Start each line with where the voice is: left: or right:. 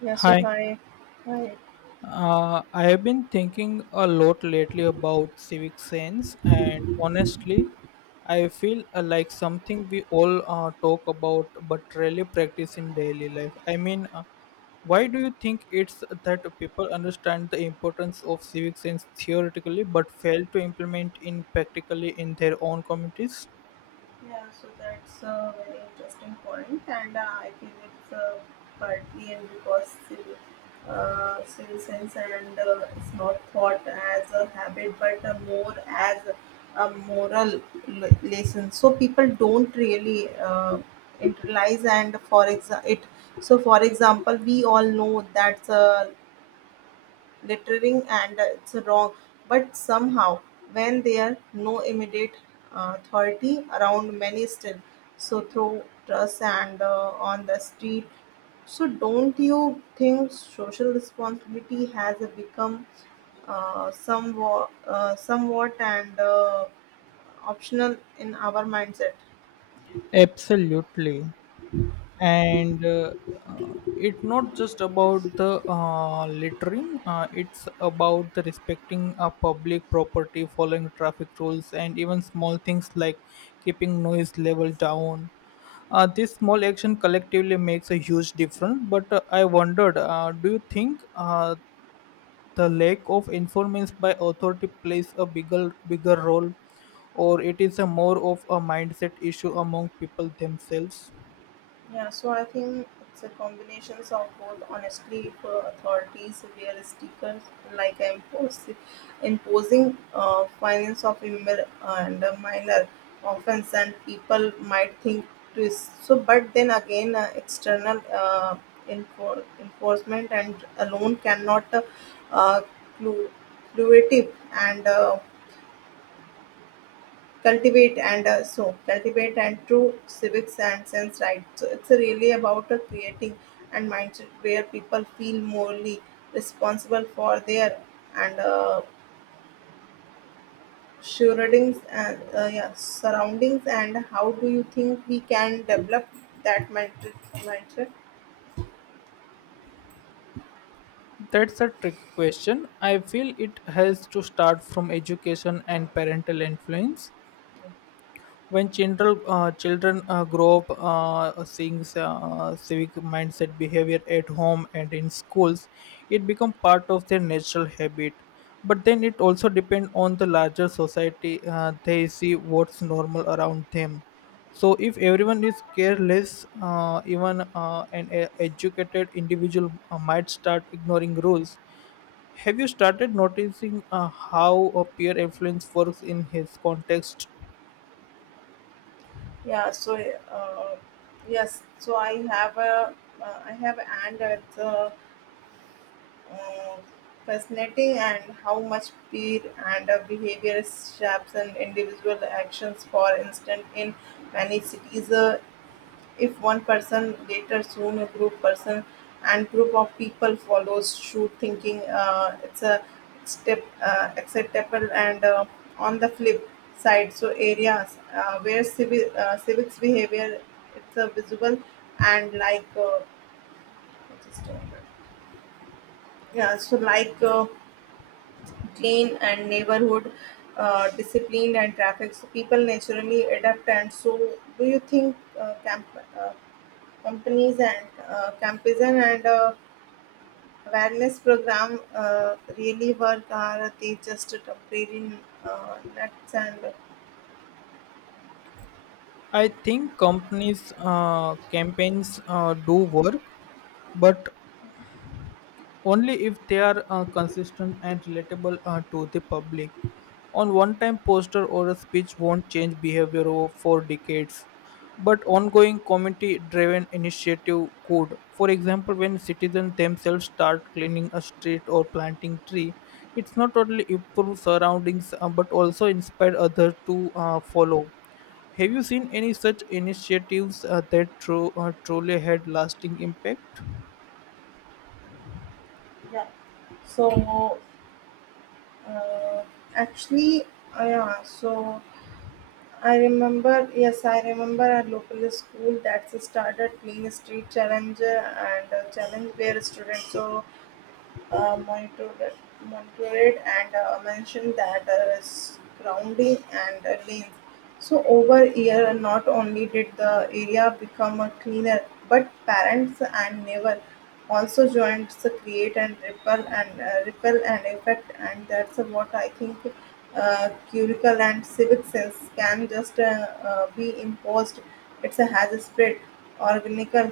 right: Yeah, so
left: Hi.
right: hi. Hi.
left: I have been thinking a lot lately about civic sense, and honestly, I feel like something we all talk about but rarely practice in daily life. Why do you think it's that people understand the importance of civic sense theoretically but fail to implement in practically in their own communities?
right: Yeah, so that's a very interesting point, and I feel it's partly and because still, still sense and it's not thought as a habit, but more as a moral lesson. So people don't really internalize, and it. So for example, we all know that littering and it's wrong. But somehow, when there are no immediate authority around, many still so throw trust and on the street. So don't you think social responsibility has become somewhat, somewhat and optional in our mindset?
left: Absolutely. And It's not just about the littering, it's about the respecting a public property, following traffic rules, and even small things like keeping noise level down. This small action collectively makes a huge difference, but I wondered, do you think the lack of informants by authority plays a bigger role, or it is a more of a mindset issue among people themselves?
right: Yeah, so I think it's a combination of both. Honestly, for authorities, real stickers like imposing finance of and a minor offense, and people might think twist. So, but then again, external enforcement and alone cannot uh, clu- cluative and cultivate and cultivate and true civics and sense, right? So it's really about creating and mindset where people feel morally responsible for their and surroundings and surroundings, and how do you think we can develop that mindset?
left: That's a tricky question. I feel it has to start from education and parental influence. When children grow up seeing civic mindset behavior at home and in schools, it becomes part of their natural habit. But then it also depends on the larger society, they see what's normal around them. So if everyone is careless, even educated individual might start ignoring rules. Have you started noticing how a peer influence works in his context?
right: yeah so uh, yes so I have and it's uh, fascinating and how much peer and behavior shapes and individual actions. For instance, in many cities, if one person later soon a group person and group of people follows suit, thinking it's a step acceptable and on the flip side. So areas where civics behavior it's a visible and like just a moment. Yeah, so like. Clean and neighborhood disciplined and traffic so people naturally adapt. And so do you think camp uh, companies and campison and awareness program really work, are they just temporary nuts and
left: I think companies' campaigns do work, but only if they are consistent and relatable to the public. On one time poster or a speech won't change behavior for decades, but ongoing community driven initiative could. For example, when citizens themselves start cleaning a street or planting tree, it's not only improve surroundings but also inspire others to follow. Have you seen any such initiatives that truly had lasting impact?
right: Yeah. So uh, actually uh, yeah so I remember, yes, I remember a local school that started playing street challenger and a challenge where students so uh, monitored, monitored and mentioned that grounding and lanes. So over year, not only did the area become cleaner, but parents and neighbor also joined to create and ripple and ripple and effect, and that's what I think. Curricle and civic sense can just be imposed. It's a has spread organical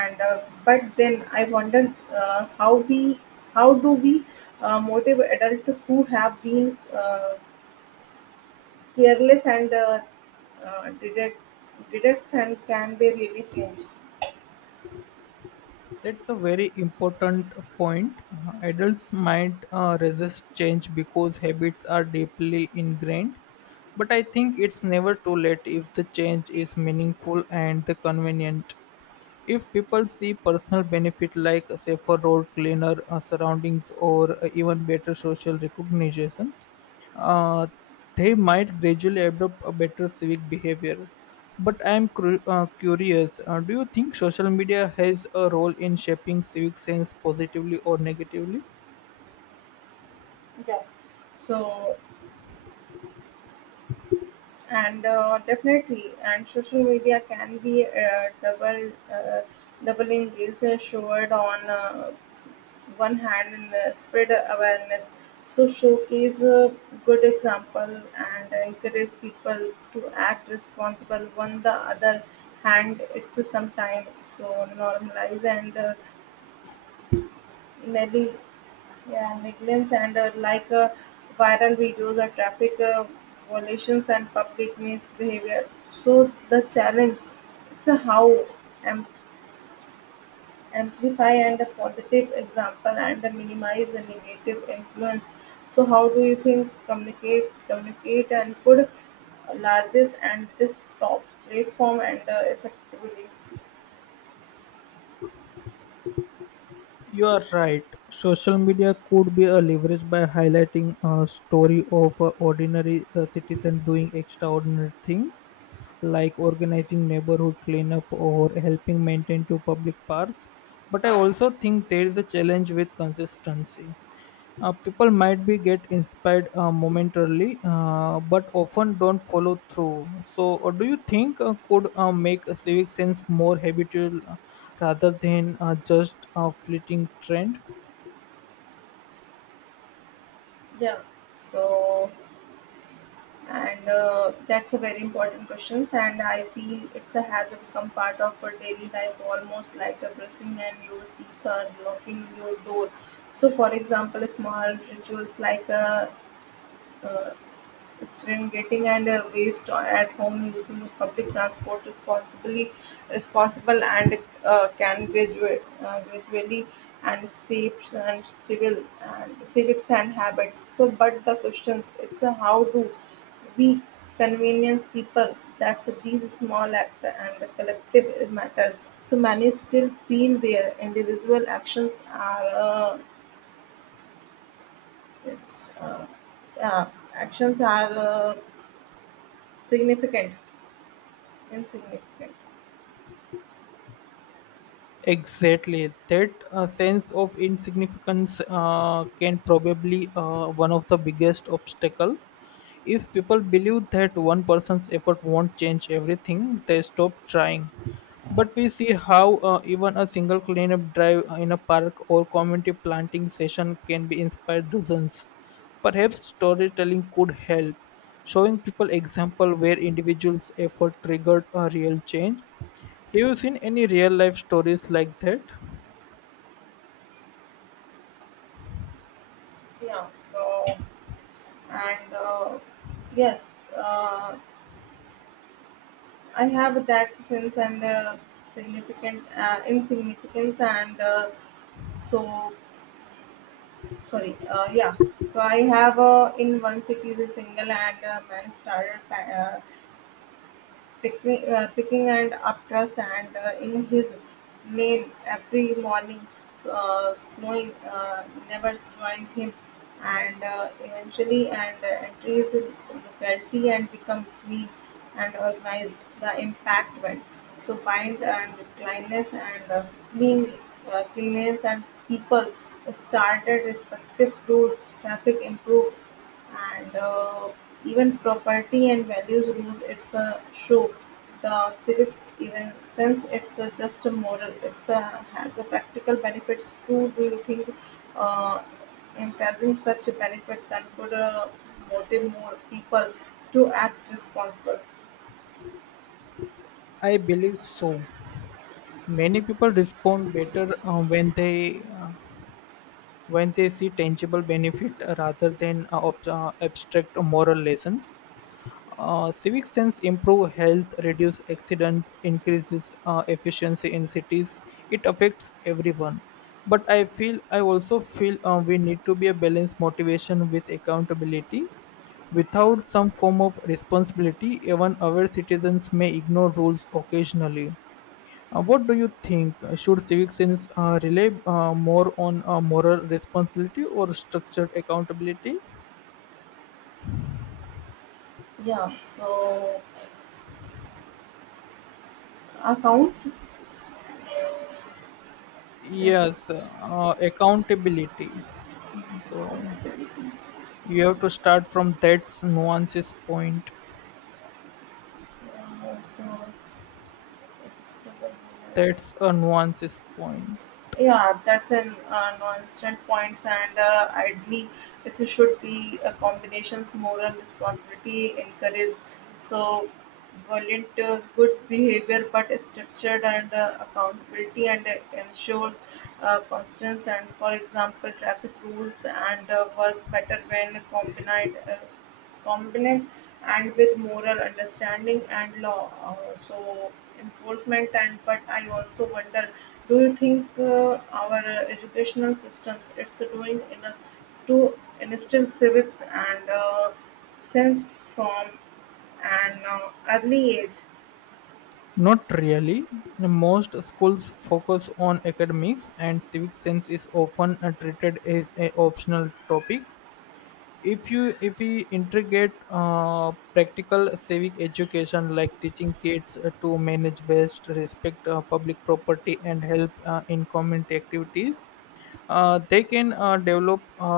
right: and but then I wondered, how do we motivate adults who have been careless and uh, did it did it, and can they really change?
left: That's a very important point. Adults might resist change because habits are deeply ingrained, but I think it's never too late if the change is meaningful and the convenient. If people see personal benefit like a safer road, cleaner surroundings, or even better social recognition, uh, they might gradually adopt a better civic behavior. But i am curious, do you think social media has a role in shaping civic sense positively or negatively?
right: Yeah. So and definitely and social media can be double doubling is showed. On one hand and spread awareness, so showcase good example and encourage people to act responsible. On the other hand, it's sometime so normalize and neg- yeah, negligence and like viral videos or traffic violations and public misbehavior. So the challenge it's a how amplify and a positive example and minimize the negative influence. So how do you think communicate and could largest and this top platform and effectively?
left: You are right, social media could be a leverage by highlighting a story of an ordinary citizen doing extraordinary thing, like organizing neighborhood cleanup or helping maintain two public parks. But I also think there is a challenge with consistency. People might be get inspired momentarily, but often don't follow through. So, do you think could make a civic sense more habitual rather than just a fleeting trend?
right: Yeah so and uh, that's a very important question, and I feel it's a, has become part of our daily life, almost like a brushing and your teeth or locking your door. So for example, small rituals like uh, screen getting and waste at home, using public transport responsibly, responsible and can graduate gradually and shapes and civil and civics and habits. So but the questions it's a, how do we convenience people that's these small act and collective matter? So many still feel their individual actions are it's, uh, uh, actions are significant insignificant.
left: Exactly, that sense of insignificance can probably one of the biggest obstacle. If people believe that one person's effort won't change everything, they stop trying. But we see how even a single cleanup drive in a park or community planting session can be inspire dozens. Perhaps storytelling could help, showing people example where individuals' effort triggered a real change. Have you seen any real life stories like that?
right: Yeah. So, and yes, I have that sense and significant insignificance and so sorry. I have in one city is a single and man started picking and after sand in his nail every morning snowing never joined him and eventually and enters in locality and become clean and organized. The impact went so bind and cleanness and clean cleanliness and people started respective rules, traffic improved, and even property and values rules it's a show, the civics even since it's a just a moral it's a, has a practical benefits too. Do you think uh, emphasizing such benefits and could motivate more people to act responsible?
left: I believe so. Many people respond better when they when they see tangible benefit rather than abstract moral lessons. Civic sense improve health, reduce accidents, increases efficiency in cities. It affects everyone. But I also feel we need to be a balanced motivation with accountability. Without some form of responsibility, even our citizens may ignore rules occasionally. What do you think? Should civic sense rely more on moral responsibility or structured accountability?
right: yeah so account yeah, just,
left: Yes, accountability. So you have to start from that's nuances point.
right: so it's double.
left: That's a nuances point.
right: Yeah, that's an nonsense points, and ideally, it should be a combinations moral responsibility encourage, so violent good behavior, but structured and accountability and ensures constance. And for example, traffic rules and work better when combined. Competent and with moral understanding and law enforcement. And but I also wonder, do you think our educational systems it's doing enough to instill civics and sense from an early age?
left: Not really. Most schools focus on academics, and civic sense is often treated as an optional topic. If you if we integrate practical civic education like teaching kids to manage waste, respect public property, and help in community activities, they can develop a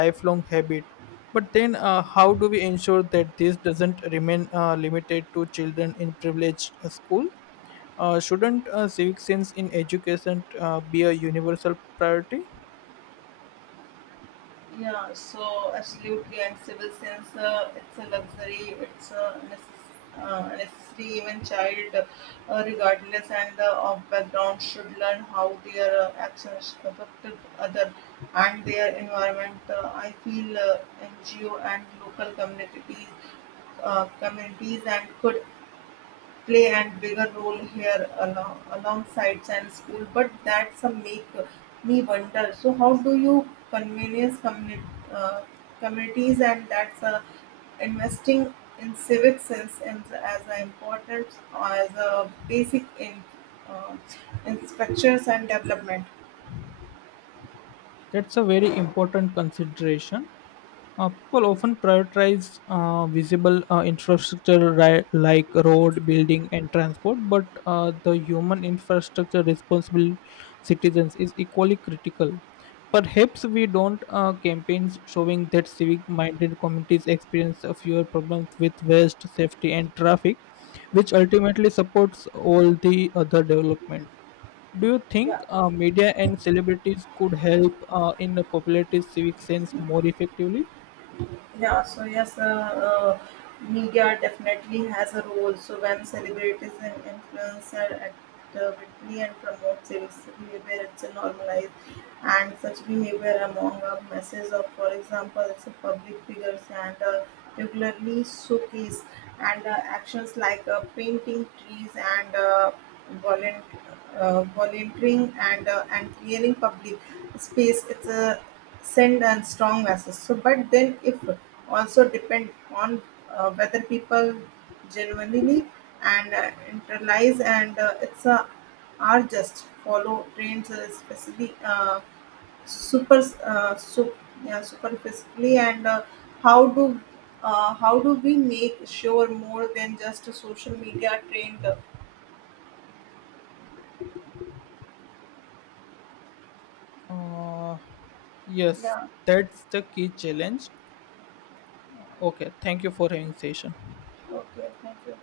left: lifelong habit. But then how do we ensure that this doesn't remain limited to children in privileged school? Shouldn't civic sense in education be a universal priority?
right: Yeah, so absolutely, and civil sense, it's a luxury, it's a necessity. Even child, regardless and of background, should learn how their actions affected other and their environment. I feel NGO and local communities and could play and bigger role here alongside science school. But that's a make me wonder, so how do you convenience uh, communities and that's a investing in civic sense and as an important as a basic uh, in structures and development?
left: That's a very important consideration. People often prioritize visible infrastructure like road, building, and transport, but the human infrastructure, responsible citizens, is equally critical. Perhaps we don't campaigns showing that civic-minded communities experience fewer problems with waste, safety, and traffic, which ultimately supports all the other development. Do you think
right: Yeah.
left: media and celebrities could help in popularity's civic sense more effectively?
right: Yeah, so yes, uh, uh, Media definitely has a role. So when celebrities and influencer actively and promote civic behavior, it's a normalized and such behavior among a masses of. For example, it's a public figures and regularly showcase and actions like painting trees and Volunt- volunteering and clearing public space it's a send and strong message. So but then if also depend on whether people genuinely and internalize and it's a are just follow trends, super uh, sup, yeah, superficially and how do how do we make sure more than just a social media trend,
left: Uh, yes,
right: yeah.
left: that's the key challenge. Okay, thank you for having session.
right: Okay, thank you.